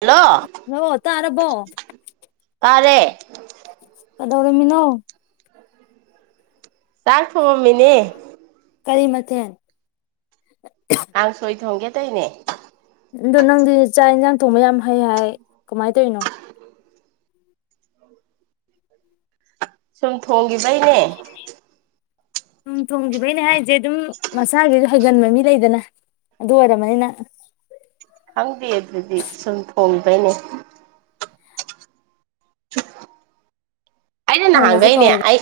hello ꯉ ꯇ ꯑꯔꯔꯕꯣ ꯇꯔꯦ ꯀꯗꯧꯔꯃꯤꯅꯣ ꯆꯥꯛ ꯊꯣꯡꯉꯝꯃꯤꯅꯦ ꯀꯔꯤ ꯃꯊ ꯑꯪ ꯁꯣꯏꯗꯣꯡꯒꯦ ꯇꯩꯅꯦ ꯑꯗꯣ ꯅꯪꯗꯤ ꯆꯥꯛ ꯌꯦꯟꯁꯥꯡ ꯊꯣꯡꯕ ꯌꯥꯝ ꯍꯩ ꯍꯥꯏ ꯀꯃꯥꯏꯅ ꯇꯧꯔꯤꯅꯣ ꯁ ꯊ ꯒꯤꯕꯥꯏꯅꯦ ꯎ ꯊꯣꯡꯈꯤꯕꯒꯤꯅꯦ ꯍꯥꯏꯁꯦ ꯑꯗꯨꯝ ꯃꯁꯥꯒꯤꯁꯨ ꯍꯒꯟꯕ ꯃꯤ ꯂꯩꯗꯅ ꯑꯗꯨ ꯑꯣꯏꯔꯔꯕꯅꯤꯅ ꯈꯪꯗꯦ ꯑꯗꯨꯗꯤ ꯁꯨꯝ ꯊꯣꯡꯗꯣꯏꯅꯦ ꯑꯩꯅ ꯊꯣꯡꯕꯁꯦ ꯅꯍꯥꯟꯈꯩꯅꯦ ꯀꯧꯋꯦꯕ ꯑꯩ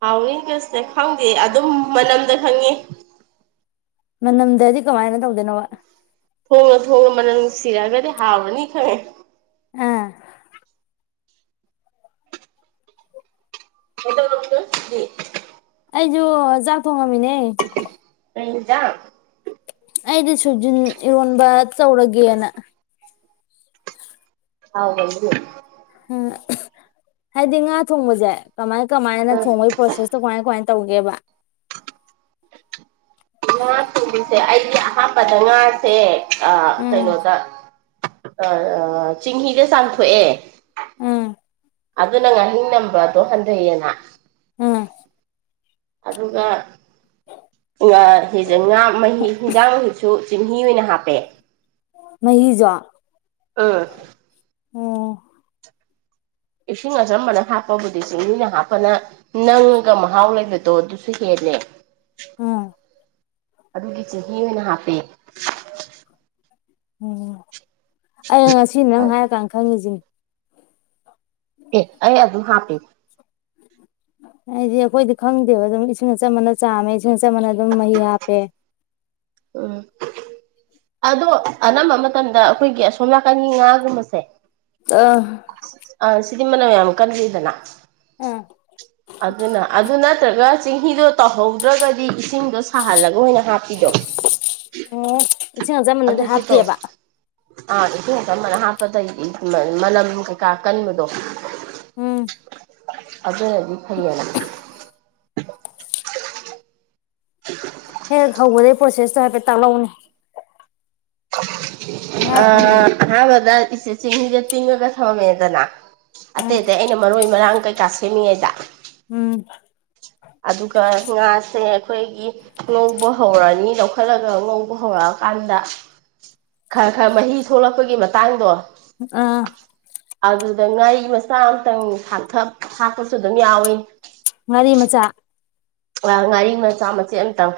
ꯍꯥꯎꯅꯤ ꯀꯁꯅ ꯈꯪꯗꯦ ꯑꯗꯨꯝ ꯃꯅꯝꯗ ꯈꯪꯉꯤ ꯃꯗ ꯑꯙꯀ ꯍꯥꯏꯅ ꯊꯣꯡꯉ ꯊꯣꯡꯉ ꯃꯅ ꯁꯤꯔ ꯀꯗꯤ ꯍꯥꯥꯎꯕꯅꯤ ꯈꯦ ꯑꯥ ꯑꯦꯠꯇꯅꯁꯨ ꯑꯩꯣꯣ ꯃꯃꯤꯅꯦ ꯀꯗ ꯁꯣꯏꯖꯤꯟ ꯏꯔꯣꯟꯕ ꯇꯧꯔꯒꯦꯅ ꯍꯥꯎ ꯍ ꯎꯝ ꯍꯥꯏꯗꯤ ꯉꯥ ꯊꯣꯡꯕꯁꯦ ꯀꯃꯥꯏ ꯀꯃꯥꯏꯅ ꯑꯥ ꯊꯣꯡꯉꯑꯣꯣꯏ ꯄꯣꯁꯦꯁ ꯇ ꯀꯥꯏ ꯀ ꯇꯧꯒꯦꯕ ꯏ ꯊꯕꯤꯁꯦ ꯑꯩ ꯑꯥ ꯐꯖ ꯉꯥꯁꯦ ꯑ ꯎꯝ ꯇꯩꯩꯅꯣꯗ ꯑ ꯆꯤꯡꯍꯤꯗ ꯆꯥꯝꯊꯣꯛꯑꯦ ꯎꯝ ꯑꯗꯨꯅ ꯉꯥꯏꯍꯤꯡ ꯅꯝꯕꯗꯣ ꯍꯟꯊꯩꯌꯦꯦꯅ ꯎꯝ ꯑꯗꯨꯒ ꯉ ꯐꯖꯅ ꯉꯥ ꯃꯍꯤ ꯍꯤꯟꯖꯥꯡ ꯃꯍꯨꯠꯁꯨ ꯆꯤꯟꯍꯤ ꯑꯣꯏꯅ ꯍꯥꯄꯦ ꯃꯁꯨꯣ ꯑ ꯑꯣ ꯏꯁꯤꯡ ꯑꯆꯝꯕꯅ ꯍꯥꯞꯄꯕꯨꯗꯤ ꯆꯤꯡꯃꯤꯅ ꯍꯥꯞꯄꯅ ꯅꯪꯉꯒ ꯃꯍꯥꯎ ꯂꯩꯕꯗꯣ ꯑꯗꯨꯁꯨ ꯍꯦꯜꯂꯦ ꯑꯝ ꯑꯗꯨꯒꯤ ꯆ ꯑꯣꯏꯅ ꯍꯥꯞꯄꯦ ꯎꯝ ꯑꯩ ꯉꯁꯤ ꯅꯪ ꯍꯥꯏꯔꯀꯥꯟꯗ ꯈꯪꯉꯤꯁꯤꯅꯦ ꯑꯦ ꯑꯩ ꯑꯗꯨꯝ ꯍꯥꯞꯄꯤ ꯍꯥꯏꯗꯤ ꯑꯩꯈꯣꯏꯗꯤ ꯈꯪꯗꯦꯕ ꯑꯗꯨꯝ ꯏꯁꯤꯡ ꯑꯆꯝꯕꯅ ꯆꯥꯝꯃꯦ ꯏꯁꯤꯡ ꯑꯆꯝꯕꯅ ꯑꯗꯨꯝ ꯃꯍꯤ ꯍꯥꯞꯄꯦ ꯎꯝ ꯑꯗꯣ ꯑꯅ ꯃꯃ ꯃꯇꯝꯗ ꯑꯩꯈꯣꯏꯒꯤ ꯑꯁꯣꯝ ꯅꯥꯀꯟꯒꯤ ꯉꯥꯒꯨꯝꯕꯁꯦ ꯑꯥ ꯑ ꯁꯤꯗꯤ ꯃꯅ ꯃꯌꯥꯝ ꯀꯟꯁꯤꯔꯤꯗꯅ ꯎꯝ ꯑꯗꯨ ꯑꯗꯨꯅ ꯑꯗꯨꯅꯠꯇ꯭ꯔꯒ ꯆꯤꯡꯍꯤꯗꯣ ꯇꯧꯍꯧꯗ꯭ꯔꯒꯗꯤ ꯏꯁꯤꯡꯗꯣ ꯁꯥꯍꯜꯂꯒ ꯑꯣꯏꯅ ꯍꯥꯞꯄꯤꯗꯧ ꯎꯝ ꯑꯗꯨ ꯁꯤ ꯇꯧꯅ ꯍꯥ ꯀꯩ ꯃꯅꯝ ꯀꯩꯀꯥ ꯀꯟꯕꯗꯣ ꯎꯝ ꯑꯗꯨꯗꯦ ꯍꯥꯏꯕꯤ ꯈ ꯍꯦꯛ ꯍꯧꯕꯗꯩ ꯄ꯭ꯔꯣꯁꯦꯁꯇꯣ ꯍꯥꯏꯐꯦꯠꯠꯇꯥꯛꯍꯥꯎꯅꯦ ꯑ ꯍꯥꯥ ꯤꯁꯦ ꯆꯤꯡꯍꯤꯗ ꯇꯤꯉ ꯀ ꯊꯕ ꯃꯗꯅ ꯑꯇꯩ ꯎꯝ ꯑꯇꯩ ꯑꯩꯅ ꯃꯔꯣꯏ ꯃꯔꯥꯡ ꯀꯩ ꯉꯥꯁꯦ ꯃꯤ ꯌꯥꯏꯗ ꯎꯝ ꯑꯗꯨꯒ ꯉꯥꯁꯦ ꯑꯩꯈꯣꯏꯒꯤ ꯉꯧꯕ ꯍꯧꯔꯅꯤ ꯂꯧꯈꯠꯂꯒ ꯉꯧꯕ ꯍꯧꯔꯛꯑꯀꯥꯟꯗ ꯈꯔ ꯈꯔ ꯃꯍꯤ ꯊꯣꯛꯂꯛꯄꯒꯤ ꯃꯇꯥꯡꯗꯣ ꯑꯥ ꯑꯗꯨꯗ ꯉꯥ ꯃꯆꯥ ꯑꯃꯇꯪꯥꯛꯊ ꯍꯥꯞꯄꯁꯨ ꯑꯗꯨꯝ ꯌꯥꯎꯏꯤ ꯉꯥꯔꯤ ꯃꯆꯥ ꯑ ꯉꯥꯔꯤ ꯃꯆꯥ ꯃꯆꯦ ꯑꯃꯇꯪ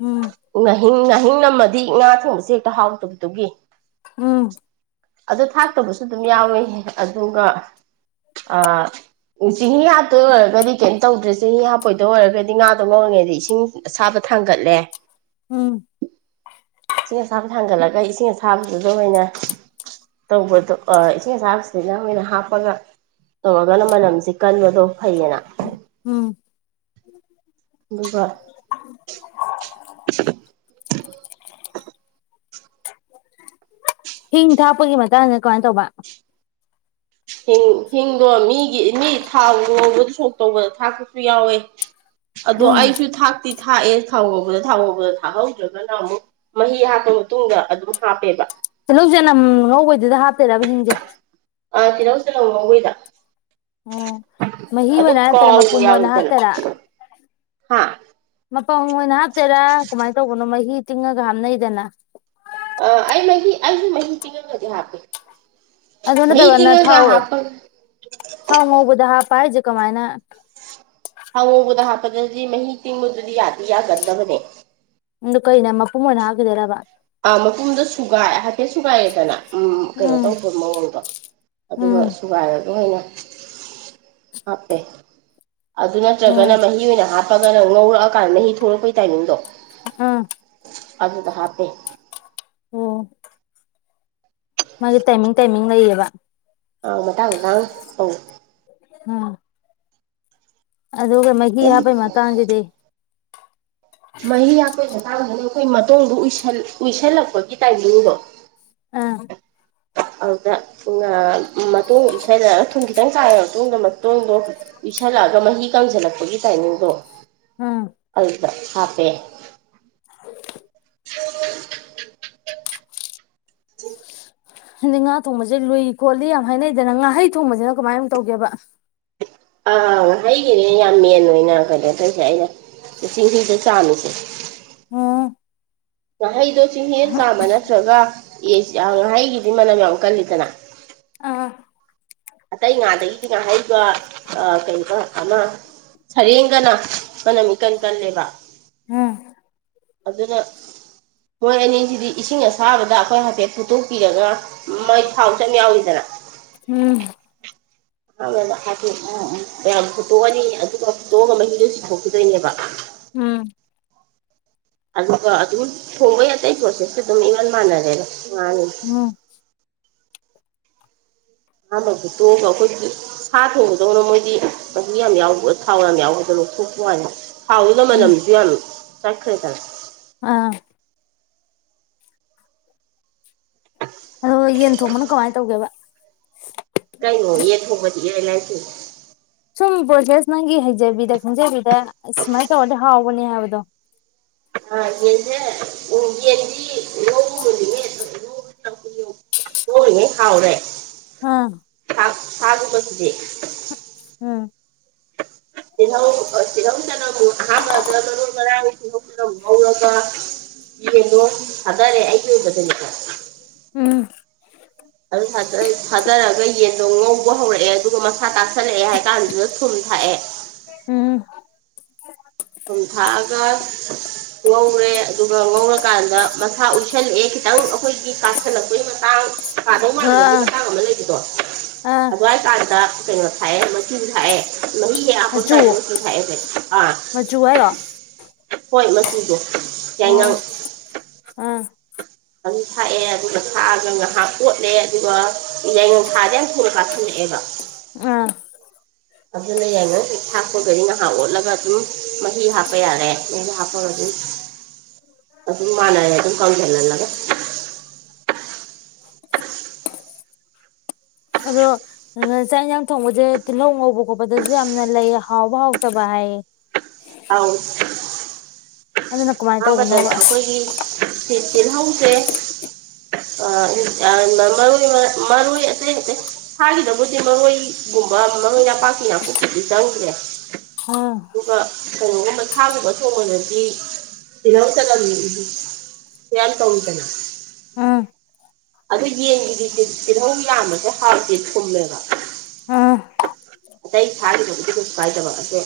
ꯎꯝ ꯑꯍꯤꯡ ꯑꯍꯤꯡ ꯅꯝꯃꯗꯤ ꯉꯥ ꯊꯣꯡꯕꯁꯦ ꯍꯦꯛꯇ ꯍꯥꯎꯗꯕꯗꯨꯒꯤ ꯎꯝ ꯑꯗ ꯊ ꯐꯠꯇꯕꯁꯨ ꯑꯗꯨꯝ ꯌꯥꯎꯋꯦ ꯑꯗꯨꯒ ꯆꯦꯡꯍꯤ ꯍꯥꯞꯇꯣꯏ ꯑꯣꯏꯔꯒꯗꯤ ꯀꯩꯝ ꯇꯧꯗ꯭ꯔꯦ ꯆꯦꯡꯍꯤ ꯍꯥꯞꯄꯣꯏꯗ ꯑꯣꯏꯔꯒꯗꯤ ꯍꯥꯏꯗꯤ ꯉꯥꯗꯣ ꯃꯧꯔꯤꯉꯩꯗꯤ ꯏꯁꯤꯡ ꯑꯁꯥꯕ ꯊꯥꯡꯒꯠꯂꯦ ꯎꯝ ꯏꯁꯤꯡ ꯑꯁꯥꯕꯗ ꯊꯥꯡꯒꯠꯂꯒ ꯏꯁꯤꯡ ꯑꯁꯥꯕꯁꯤꯗ ꯑꯣꯏꯅ ꯇꯧꯕꯗꯣ ꯏꯁꯤꯡ ꯑꯁꯥꯕꯁꯤꯗꯅ ꯃꯣꯏꯅ ꯍꯥꯞꯄꯒ ꯇꯧꯔꯒꯅ ꯃꯅꯝꯁꯤ ꯀꯟꯕꯗꯣ ꯐꯩꯌꯦꯅ ꯎꯝ ꯑꯗꯨꯒꯕ [unintelligible] ꯍꯤꯡ ꯊꯥꯛꯞꯄꯒꯤ ꯃꯇꯥꯡꯗ ꯀꯃꯥꯏꯅ ꯇꯧꯕ ꯍ ꯍꯤꯡꯗꯣ ꯃꯤꯒꯤ ꯃꯤ ꯊꯥꯎ ꯌꯧꯕꯗꯨ ꯁꯣꯛ ꯇꯧꯕꯗ ꯊꯥꯛꯄꯁꯨ ꯌꯥꯎꯋꯦ ꯑꯗꯣ ꯎꯝ ꯑꯩꯁꯨ ꯊꯥꯛꯇꯤ ꯊꯥꯛꯑꯦ ꯊꯥꯎꯒꯧꯕꯗ ꯊꯥꯎꯒꯧꯕꯗ ꯊꯥꯛꯍꯧꯗ꯭ꯔꯒꯅ ꯑꯃꯨꯛ ꯃꯍꯤ ꯍꯥꯞꯄ ꯃꯇꯨꯡꯗ ꯑꯗꯨꯝ ꯍꯥꯞꯄꯦꯕ ꯇꯤꯜꯍꯧ ꯆꯅꯝ ꯉꯧꯕꯩꯗꯨꯗ ꯍꯥꯞꯇꯣꯏꯔꯕ ꯍꯤꯡꯁꯦ ꯑ ꯇꯅꯒꯁꯅꯕꯨꯣꯏꯗ ꯑꯣ ꯃ ꯍ ꯑꯣꯏꯅꯅ ꯍꯥ ꯇꯔ ꯃꯄꯨ ꯀꯥꯎꯕ ꯃꯅ ꯌꯥꯎꯋꯤꯗꯅ ꯍꯥꯇꯔ ꯍꯥ ꯄꯪ ꯑꯣꯏꯅ ꯍꯥꯞꯇꯦꯔꯥ ꯀꯃꯥꯏꯅ ꯇꯧꯕꯅꯣ ꯃꯍꯤ ꯇꯤꯡꯉꯒ ꯍꯥꯞꯅꯩꯗꯅ ꯑ ꯑꯩ ꯑꯁꯨ ꯃ ꯇꯉꯖꯦ ꯍꯥ ꯄꯦ ꯑꯗꯨꯅꯠꯇꯕ ꯅ ꯊꯥꯎ ꯊꯥꯎ ꯃꯑꯣꯕꯨꯗ ꯍꯥꯞ ꯄꯥꯏ ꯀꯃꯥꯏꯅ ꯍꯪꯉꯨꯕꯗ ꯍꯥꯞꯄꯗꯗꯤ ꯃꯍꯤ ꯇꯤꯡꯕꯗꯗꯤ ꯌꯥꯗꯤ ꯌꯥꯒꯗꯕꯅꯦ ꯏ ꯀꯩ ꯅ ꯃ ꯄꯨꯃꯣꯟ ꯍꯥꯏꯒꯗꯔꯕ ꯑꯥ ꯃꯄꯨꯝꯗ ꯁꯨꯒꯥꯏ ꯍꯥꯏꯐꯦꯠ ꯁꯨꯒꯥꯏꯑꯦꯗꯅ ꯎ ꯀꯩꯅꯣ ꯎꯝ ꯇꯧꯕ ꯃꯑꯣꯡꯗꯣ ꯑꯗꯨꯒ ꯎꯝ ꯁꯨꯒꯥꯏꯔꯗ ꯑꯣꯏꯅ ꯍꯥꯄꯦ ꯑꯗꯨ ꯅꯠꯇ꯭ꯔꯒꯅ ꯎꯝ ꯃꯍꯤ ꯑꯣꯏꯅ ꯍꯥ ꯐꯒꯅ ꯉꯧꯔꯛꯑꯀꯥꯟꯗ ꯃꯍꯤ ꯊꯣꯛꯂꯛꯄꯩ ꯇꯥꯏꯃꯤꯡꯗꯣ ꯑꯝ ꯑꯗꯨꯗ ꯍꯥꯄꯦ ꯑꯣꯝ ꯃꯥ ꯇꯥꯏꯃꯤꯡ ꯇꯥꯏꯃꯤꯡ ꯂꯩ ꯌꯕ ꯑꯃꯇꯥꯡꯇꯥꯡ ꯑ ꯎꯝ ꯑꯗꯨꯒ ꯃꯒꯤ ꯑꯗꯨꯝ ꯍꯥꯞꯄꯩ ꯃꯇꯥꯡꯁꯤꯗꯤ ꯃ ꯌꯥ ꯄꯦ ꯑꯥꯡꯁꯤꯅ ꯑꯩꯈꯣꯏ ꯃꯇꯨꯡꯗ ꯎꯏꯁꯜꯂꯛꯄꯒꯤ ꯇꯥꯏꯃꯤꯡꯗꯨꯗꯣ ꯑꯥ ꯑꯗꯨꯗ ꯃꯇꯨꯡ ꯏꯁꯜꯂꯛꯑꯒ ꯊꯨꯝ ꯈꯤꯇꯪ ꯆꯥꯏ ꯃꯇꯨꯡꯗ ꯃꯇꯨꯡꯗꯣ ꯏꯁꯜꯂꯛꯑꯒ ꯃꯍꯤ ꯀꯪꯁꯤꯜꯂꯛꯄꯒꯤ ꯇꯥꯏꯃꯤꯡꯗꯣ ꯎꯝ ꯑꯜꯗ ꯍꯥꯐꯦ ꯑ ꯍꯥꯏꯗꯤ ꯉꯥ ꯊꯣꯡꯕꯁꯦ ꯂꯨꯏ ꯈꯣꯠꯂꯤ ꯌꯥꯝ ꯍꯥꯏꯅꯩꯗꯅ ꯉꯥꯍꯩ ꯊꯣꯡꯕꯁꯤꯅ ꯀꯃꯥꯏ ꯑꯃ ꯇꯧꯒꯦꯕ ꯑꯥ ꯑꯥ ꯍꯥꯏꯈꯤꯔꯦ ꯌꯥꯝ ꯃꯦꯜꯂꯣꯅ ꯀꯩꯅꯣ ꯇꯧꯁꯦ ꯑꯩꯅ ꯆꯤꯡꯍꯤꯁꯦ ꯆꯥꯝꯃꯤꯁꯦ ꯎꯝ ꯉꯥꯍꯩꯗꯣ ꯆꯤꯡꯍꯦꯟ ꯆꯥꯝꯕ ꯅꯠꯇ꯭ꯔꯒ ꯉꯥꯍꯩꯒꯤꯗꯤ ꯃꯅꯝ ꯌꯥꯝ ꯀꯜꯂꯤꯗꯅ ꯑꯥ ꯑꯇꯩ ꯉꯥꯗꯒꯤꯗꯤ ꯉꯥ ꯍꯥꯏꯔꯤꯕ ꯀꯩꯅꯣ ꯑꯃ ꯁꯔꯦꯡꯒꯅ ꯃꯅꯝꯃꯤꯀꯟ ꯀꯜꯂꯦꯕ ꯎꯝ ꯑꯗꯨꯅ ꯃꯣꯏ ꯑꯅꯤꯁꯤꯗꯤ ꯏꯁꯤꯡ ꯑꯁꯥꯕꯗ ꯑꯩꯈꯣꯏ ꯍꯥꯏꯐꯦꯠ ꯐꯨꯠꯇꯣꯛꯄꯤꯔꯒ ꯃꯩ ꯊꯥꯎ ꯆꯝ ꯌꯥꯎꯏꯗꯅ ꯎꯝ ꯑꯥꯡꯗ ꯍꯥꯏꯐꯦꯠ ꯎ ꯎ ꯃꯌꯥꯝ ꯐꯨꯠꯇꯣꯛꯑꯅꯤ ꯑꯗꯨꯒ ꯐꯨꯠꯇꯣꯛꯑꯒ ꯃꯍꯤꯗꯨꯣ ꯆꯤꯡꯊꯣꯛꯈꯤꯗꯣꯏꯅꯦꯕ ꯎꯝ ꯑꯗꯨꯕꯨ ꯊꯕ ꯌꯥ ꯇ ꯄꯣꯁꯦꯁ ꯑꯗꯨꯝ ꯏ ꯋꯥꯅ ꯃꯥꯅꯔꯦ ꯎꯝ ꯑꯥꯟꯕ ꯐ ꯇꯣꯛꯑꯒ ꯑꯩꯈꯣꯏ ꯁꯥ ꯊꯣꯡꯕꯗꯧꯅ ꯃꯣꯏꯗꯤ ꯃꯨ ꯌꯥꯝ ꯌꯥꯎꯕ ꯊꯥꯎ ꯌꯥꯝ ꯌꯥꯎꯕꯗ ꯂꯧꯊꯣꯛꯄ ꯋꯥꯅ ꯍꯥꯎꯗꯣ ꯃ ꯎꯝ ꯅꯝꯁꯤ ꯌꯥꯂꯨ ꯆꯈꯣꯏ ꯇ ꯑꯥ ꯑꯗꯣ ꯌꯦꯟ ꯊꯣꯡꯕꯅꯣ ꯀꯃꯥꯏꯅ ꯇꯧꯒꯦꯕ ꯀꯥꯏꯉꯣ ꯌꯦ ꯐꯣꯕꯗꯤ ꯌꯥ ꯂꯥꯏ ꯎ ꯁꯨꯝ ꯄꯣꯁꯦꯁ ꯅꯪꯒꯤ ꯍꯩꯖꯕꯤꯗ ꯈꯟꯖꯕꯤꯗ ꯁꯃꯥꯏ ꯇꯦ ꯍꯥꯎ ꯄꯨꯅꯦ ꯌꯥꯕꯗꯣ ꯑ ꯌꯦꯅꯦꯦ ꯎ ꯌꯦꯟꯗꯤ ꯂꯧ ꯃꯜꯂꯤꯉꯦ ꯆ ꯂꯧꯧꯔꯤꯉꯦ ꯍꯥꯎꯔꯦ ꯑꯝ ꯍꯥꯏꯨꯒꯠꯇꯗꯤꯗꯤ ꯎꯝ ꯇꯤꯜꯍꯧ ꯇꯤꯜꯍꯧꯗꯅ ꯑꯍꯥꯟꯕꯗ ꯃꯔꯨ ꯃꯔꯥꯡ ꯇꯤꯜꯍꯧꯗꯅ ꯉꯧꯔꯒ ꯀꯩꯅꯣ ꯇꯔꯦ ꯍꯥꯏ ꯀꯕ ꯇꯅꯤꯀ ꯎꯝ ꯑꯗꯨꯣ ꯉꯧꯕ ꯍꯧꯔꯛꯑꯦ ꯑꯗꯨꯒ ꯁꯥ ꯇꯥꯁꯜꯂꯛꯑꯦ ꯍꯥꯏ ꯀꯥꯟꯗꯨꯗ ꯊꯨꯝ ꯊꯥꯛꯑꯦ ꯎꯝ ꯊꯨꯝ ꯊꯥꯛꯑꯒ ꯉꯧꯔꯦ ꯑꯗꯨꯒ ꯉꯧꯔꯀꯥꯟꯗ ꯃꯁꯥ ꯎ ꯍꯦꯜꯂꯛꯑꯦ ꯈꯤꯇꯪ ꯑꯩꯈꯣꯏꯒꯤ ꯀꯥꯁꯜꯂꯛꯄꯒꯤ ꯃꯇꯥꯡ ꯄꯥꯗꯧ ꯃꯥꯡꯥꯟꯕꯒꯤ ꯑꯥ ꯃꯇꯥꯡ ꯑꯃ ꯂꯩꯕꯗꯣ ꯑꯥ ꯑꯗꯨꯋꯥꯏ ꯀꯥꯟꯗ ꯩꯅ ꯈꯥꯏꯌꯦ ꯃ ꯈꯥꯏꯌꯦ ꯅ ꯍꯟ ꯇꯥꯖꯁ ꯊꯦ ꯑꯥ ꯇꯥꯏꯔꯣ ꯍꯣꯏ ꯃꯆꯨꯗꯣ ꯑꯣ ꯑꯥ ꯑꯗꯨꯝ ꯊꯥꯛꯑꯦ ꯑꯗꯨꯅ ꯊꯥꯛꯑꯒ ꯉꯥꯏꯍꯥꯛ ꯑꯣꯣꯠꯂꯦ ꯑꯗꯨꯒ ꯌꯥꯏꯉꯪ ꯊꯥꯗ ꯌꯥꯝ ꯊꯨꯅ ꯀꯥꯁꯤꯜꯂꯛꯑꯦꯕ ꯑꯥ ꯑꯗꯨꯅ ꯌꯥꯏꯉꯪꯦꯛ ꯊꯥꯛꯄꯒꯗꯤ ꯉꯥꯏꯍꯥꯛ ꯑꯣꯠꯂꯒ ꯑꯗꯨꯝ ꯃꯍꯤ ꯍꯥꯞꯄ ꯍꯥꯞꯄ ꯌꯥꯔꯦ ꯅꯣꯏ ꯍꯥꯞꯄꯒ ꯑꯗꯨꯝ ꯑꯗꯨꯝ ꯃꯥꯟꯅꯔꯦ ꯑꯗꯨꯝ ꯀꯥꯎꯁꯤꯜꯍꯜꯂꯒ ꯑꯗꯣ ꯆꯥꯛ ꯌꯦꯟꯁꯥꯡ ꯊꯣꯡꯕꯁꯦ ꯇꯤꯜꯍꯧ ꯉꯧꯕ ꯈꯣꯠꯄꯗꯁꯨ ꯌꯥꯝꯅ ꯂꯩ ꯍꯥꯎꯕ ꯍꯥꯎꯇꯕ ꯍꯥꯏꯌꯦ ꯑꯥꯎ ꯑꯗꯨꯅ ꯀꯃꯥꯏꯅ ꯑꯕꯗꯜ ꯇꯧꯕꯅꯣꯕ ꯑꯩꯈꯣꯏꯒꯤ ꯇꯤꯜꯍꯧꯗꯦ ꯃꯔ ꯃꯔꯣꯏ ꯑꯇꯩ ꯑꯇꯩ ꯁꯥꯒꯤꯗꯕꯨꯗꯤ ꯃꯔꯣꯏꯒꯨꯝꯕ ꯃꯔꯣꯏ ꯄꯥꯛꯀꯤ ꯅꯥꯀꯨꯞꯁꯤꯗꯤ ꯆꯪꯗ꯭ꯔꯦ ꯑꯥ ꯑꯗꯨꯒ ꯀꯩꯅꯣꯒꯨꯝꯕ ꯁꯥꯒꯨꯝꯕ ꯊꯣꯡꯕꯗꯗꯤ ꯏꯅ ꯆꯂ ꯌꯥꯟ ꯇꯧꯇꯦꯅ ꯑꯝ ꯑꯗꯨꯗ ꯌꯦꯟꯒꯤ ꯇꯤꯜꯍꯧ ꯌꯥꯝꯕꯁꯦ ꯍꯥꯎꯇꯦ ꯊꯨꯝꯃꯦꯕ ꯑꯥ ꯑꯇꯩ ꯁꯥꯥꯒꯤꯗꯕꯨꯗꯤ ꯀꯩꯁꯨ ꯀꯥꯏꯗꯕ ꯑꯗꯣ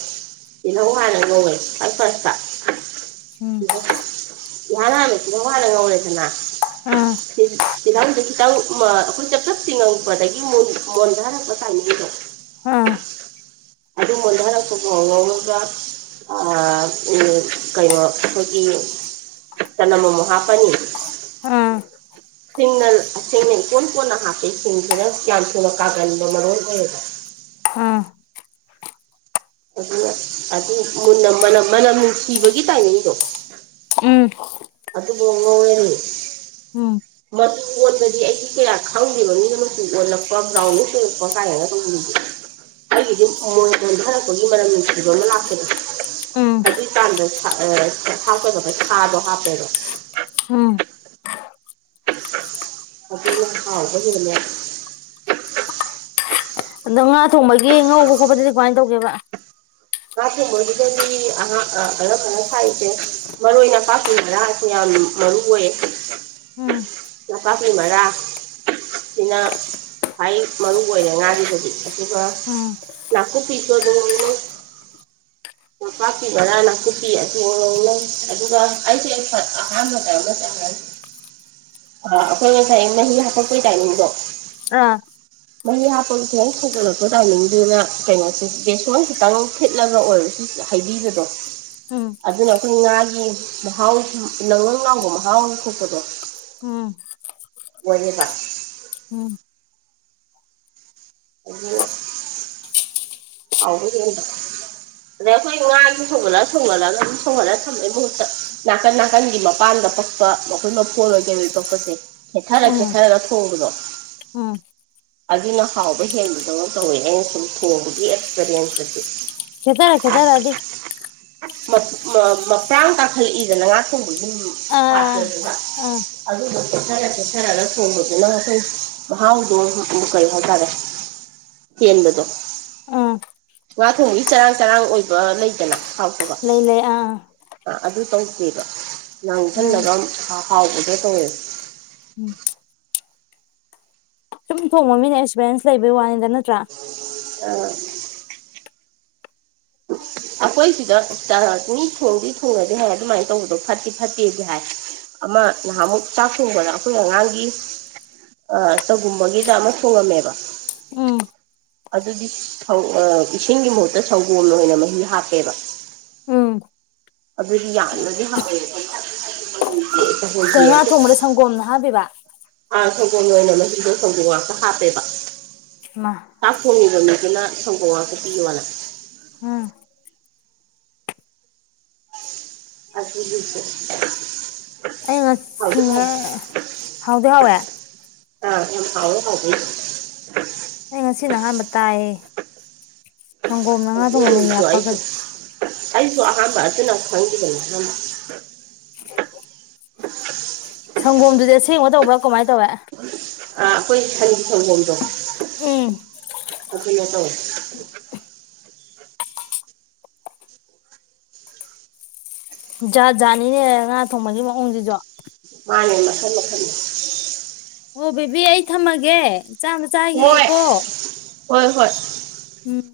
ꯇꯤꯜꯍꯧ ꯍꯥꯟꯅ ꯉꯧꯋꯦ ꯐ ꯐꯁꯇꯧ ꯎꯝ ꯏꯍꯥꯟ ꯍꯥꯟꯅ ꯇꯤꯜꯍꯧ ꯍꯥꯟꯅ ꯉꯧꯔꯦꯗꯅ ꯑꯥ ꯇꯤꯜꯍꯧꯗꯨ ꯈꯤꯇꯪ ꯑꯩꯈꯣꯏ ꯆꯞ ꯆꯞ ꯆꯤꯉꯛꯄꯗꯒꯤ ꯃꯣꯟꯊꯍꯜꯂꯛꯄ ꯆꯥꯏꯅꯤꯡꯗꯣ ꯑꯥ ꯑꯗꯨ ꯃ ꯅꯔꯛꯄ ꯈ ꯉꯧꯒ ꯀꯩꯅꯣ ꯑꯩꯈꯣꯏꯒꯤ ꯆꯅꯝ ꯑꯃꯨꯛ ꯍꯥꯞꯄꯅꯤ ꯑꯥ ꯁꯤꯅꯦꯜ ꯁꯤꯅꯦꯜ ꯀꯣꯟ ꯀꯣꯟꯅ ꯍꯥꯞꯄꯁꯤꯡꯁꯤꯅ ꯌꯥꯝ꯭ꯌꯥ ꯊꯨꯅ ꯀꯥꯒꯟꯕ ꯃꯔꯣ ꯑꯣꯏꯌꯦꯕ ꯑꯥ ꯑꯗꯨꯅ ꯑꯗꯨ ꯃꯨꯟꯅ ꯃꯅꯝꯅꯨꯡ ꯊꯤꯕꯒꯤ ꯇꯥꯏꯃꯤꯡꯗꯣ ꯎꯝ ꯑ ꯑꯗꯨ ꯐꯉꯔꯅꯤ ꯎꯝ ꯃꯆꯨ ꯑꯣꯟꯄꯗꯤ ꯑꯩꯗꯤ ꯀꯌꯥ ꯈꯪꯗꯦꯕ ꯃꯤꯅ ꯃꯆꯨ ꯑꯣꯜꯂꯛꯄ ꯕ꯭ꯔꯥꯎꯟꯅꯤꯡ ꯑꯣꯏꯔꯛꯄ ꯀꯥꯏꯅ ꯈꯪꯗꯦ ꯑꯩꯒꯤꯗꯤ ꯃꯃꯣꯟ ꯑꯣꯟꯊꯔꯛꯄꯒꯤ ꯃꯔꯝ ꯅꯨꯡꯁꯤꯕ ꯑꯃ ꯂꯥꯛꯄꯗ ꯎꯝ ꯑꯗꯨꯏ ꯀꯥꯟꯗ ꯍꯥꯞꯄꯗ ꯁꯥꯗꯣ ꯍꯥꯞꯄꯦꯗꯣ ꯎꯝ ꯑ ꯍꯔ ꯀꯔꯃꯦ ꯑꯗꯣ ꯉꯥ ꯊꯣꯡꯕꯒꯤ ꯉꯧꯕ ꯈꯣꯠꯄꯗꯗꯤ ꯀꯃꯥꯏꯅ ꯇꯧꯒꯦꯕ ꯉꯥ ꯊꯣꯡꯕꯕꯁꯤꯗꯗꯤ ꯑꯍ ꯑꯅꯝꯕꯅ ꯁꯥꯛꯏꯁꯦ ꯃꯔꯣꯏ ꯅꯄꯥꯛꯄꯤ ꯃꯔꯔꯁꯨ ꯌꯥꯝ ꯃꯔꯨ ꯑꯣꯏꯌꯦ ꯎꯝ ꯄꯥꯛꯄꯤ ꯃꯔꯥ ꯁꯤꯅ ꯈ꯭ꯋꯥꯏ ꯃꯔꯨ ꯑꯣꯏꯔꯦ ꯉꯥꯒꯤꯗꯗꯤ ꯑꯗꯨꯒ ꯎꯝ ꯅꯥꯀꯨꯞꯄꯤꯁꯨ ꯑꯗꯨꯝꯅꯩ ꯅꯄꯥꯛꯄꯤ ꯕꯣꯔꯥ ꯅꯥꯀꯨꯞꯄꯤ ꯑꯅ ꯑꯗꯨꯒ ꯑꯩꯁꯦ ꯑꯍꯥꯟꯕꯗ ꯑꯃ ꯆꯪꯦ ꯑꯩꯈꯣꯏ ꯉꯁꯥꯏ ꯃꯍꯤ ꯍꯥꯄꯛꯄꯒꯤ ꯇꯥꯏꯃꯤꯡꯗꯣ ꯑꯥ ꯃꯍꯤ ꯍꯥꯞꯄꯒꯤ ꯈꯤꯇꯪ ꯊꯒꯠꯂꯛꯄ ꯇꯥꯏꯃꯤꯡꯗꯨꯗ ꯀꯩꯅꯣꯁꯦ ꯕꯦꯁꯣꯟ ꯈꯤꯇꯪ ꯐꯤꯠꯂꯒ ꯑꯣꯏꯔꯁꯨ ꯍꯥꯏꯩꯕꯤꯕꯗꯣ ꯎꯝ ꯑꯗꯨꯅ ꯑꯩꯈꯣꯏ ꯉꯥꯒꯤ ꯃꯍꯥꯎ ꯂꯪ ꯂꯪ ꯂꯅꯥꯎꯕ ꯃꯍꯥꯎ ꯑꯃ ꯊꯣꯛꯄꯗꯣ ꯎꯝ ꯑꯣꯏꯗ ꯎꯝ ꯑꯗꯨ ꯍꯥꯎꯕ ꯍꯦꯟꯕ ꯑꯗ ꯑꯩꯈꯣꯏ ꯉꯥꯥꯁ ꯁꯣꯒꯠꯂ ꯁꯣꯒꯠꯂꯒ ꯉ ꯁꯣꯒꯠꯂ ꯊꯝꯝꯕꯒꯤ ꯃꯍꯨꯠꯇ ꯅꯥꯀꯟ ꯅꯥꯀꯟꯒꯤ ꯃꯄꯥꯟꯗ ꯄꯛꯄ ꯃꯈꯣꯏ ꯃꯣꯟ ꯑꯣꯏꯒꯦꯔ ꯄꯛꯄꯁꯦ ꯈꯦꯊꯔ ꯎꯝ ꯈꯦꯊꯔꯒ ꯊꯣꯡꯕꯗꯣ ꯎꯝ ꯑꯗꯨꯅ ꯍꯥꯎꯕ ꯍꯦꯟꯕꯗꯧꯅ ꯇꯧꯋꯦ ꯑꯩꯅ ꯁꯨꯝ ꯊꯣꯡꯕꯗꯤ ꯐꯔꯤꯌꯥꯟ ꯆꯇꯦ ꯈꯦꯠꯇꯔ ꯈꯦꯠꯇꯔꯗꯤ ꯃꯄꯥꯡ ꯀꯥꯈꯠꯂꯛꯏꯗꯅ ꯉꯥꯛ ꯑꯗꯨꯝ ꯑꯥ ꯄꯥꯠꯇꯗꯕ ꯑꯥ ꯑꯗꯨꯒ ꯊꯔ ꯆꯦꯊꯔꯒ ꯊꯣꯡꯕꯗꯨꯅ ꯑꯩꯈꯣꯏ ꯃꯍꯥꯎꯗꯣ ꯀꯔꯤ ꯍꯥꯏꯇꯥꯔꯦ ꯆꯦꯟꯕꯗꯣ ꯑꯥ ꯋꯥ ꯊꯣꯡꯕꯒꯤ ꯆꯔꯥꯡ ꯆꯔꯥꯡ ꯑꯣꯏꯕ ꯂꯩꯗꯅ ꯍꯥꯎꯇꯕ ꯂꯩ ꯂꯩ ꯑꯥ ꯑꯗꯨ ꯇꯧꯗꯦꯕ ꯎꯝ ꯂꯥꯡꯁꯤꯜꯂꯒ ꯍꯥꯎꯕꯁꯦ ꯍ ꯎꯝ ꯁꯨꯝ ꯊꯣꯡꯕ ꯃꯤꯅ ꯑꯦꯛꯁꯄꯤꯔꯟꯁ ꯂꯩꯕꯒꯤ ꯋꯥꯅꯤꯗ ꯅꯠꯇ꯭ꯔꯥ ꯑꯥ ꯑꯩꯈꯣꯏ ꯁꯤꯗ ꯆꯅꯤ ꯊꯣꯡꯗꯤ ꯊꯣꯡꯅꯗꯤ ꯍꯥꯏ ꯑꯗꯨꯃꯥꯏꯅ ꯇꯧꯕꯗꯣ ꯐꯠꯇꯤ ꯐꯠꯇꯦꯗꯤ ꯍꯥꯏ ꯑꯃ ꯅꯍꯥꯟꯃꯨꯛ ꯆꯥꯛ ꯊꯣꯡꯕꯗ ꯑꯩꯈꯣꯏ ꯑꯉꯥꯡꯒꯤ ꯁꯒꯨꯝꯕꯒꯤꯗ ꯑꯃ ꯊꯣꯡꯉꯝꯃꯦꯕ ꯎꯝ ꯑꯗꯨꯗꯤ ꯏꯁꯤꯡꯒꯤ ꯃꯍꯨꯠꯇ ꯁꯪꯒꯣꯝꯅ ꯑꯣꯏꯅ ꯃꯍꯤ ꯍꯥꯞꯄ ꯑꯣꯏ ꯎꯝ ꯑꯗꯨꯗꯤ ꯌꯥꯝꯅꯗꯤ ꯍꯥꯎꯋꯦ ꯎꯝ ꯉꯥ ꯊꯣꯡꯕꯗ ꯁꯪꯒꯣꯝꯅ ꯍꯥꯞꯄꯤꯕ ꯁꯪꯒꯣꯝ ꯑꯣꯏꯅ ꯃꯍꯤꯗꯣ ꯁꯪꯒꯣꯝ ꯉꯥꯛꯇ ꯍꯥꯞꯄꯦꯕ ꯃꯥ ꯁꯥꯞ ꯐꯣꯅꯤꯕ ꯃꯤꯗꯨꯅ ꯁꯪꯒꯣꯉꯁꯨ ꯄꯤꯌ ꯃꯥꯂ ꯑꯝ ꯑꯗꯨꯒꯤꯁꯨ ꯑꯩ ꯍꯥꯎꯗꯤ ꯁꯤ ꯍꯥꯎꯋꯦ ꯍꯥꯎꯗ ꯍꯕꯦ ꯑ ꯌꯥꯝ ꯐꯥꯎ ꯑꯩ ꯉꯁꯤ ꯅꯍꯥꯟꯕ ꯇꯥꯏꯌꯦ ꯁꯪꯒꯣꯝ ꯃꯉꯥꯗꯨꯝꯕꯃꯩ ꯑꯗꯨ ꯌꯥꯞꯄꯒꯗ ꯑꯩꯁꯨ ꯑꯩꯁꯨ ꯑꯍꯥꯟꯕ ꯑꯗꯨꯅ ꯈꯪꯈꯤꯕꯅꯤ [inaudible] ꯁꯪꯒꯣꯝꯗꯨꯗꯤ ꯑꯁꯦꯡꯕ ꯇꯧꯕ꯭ꯔꯥ ꯀꯃꯥꯏꯅ ꯇꯧꯋꯦ ꯑꯩꯈꯣꯏ ꯈꯅꯤ ꯍꯪꯕꯣꯗꯣ ꯎꯝ ꯂꯠꯇ ꯖꯥꯠ ꯖꯥꯠꯅꯤꯅꯦ ꯉꯥ ꯊꯣꯡꯕꯒꯤ ꯃꯑꯣꯡꯁꯤꯁꯨ ꯃꯥꯅꯦ ꯃꯈꯜ ꯃꯈꯊꯜ ꯑꯣ ꯕꯤꯦꯕꯤ ꯑꯩ ꯊꯝꯃꯒꯦ ꯆꯥꯝꯗ ꯍꯣꯏ ꯆꯥꯈꯤꯌꯦꯀꯣ ꯍꯣꯏ ꯍꯣꯏ ꯎꯝ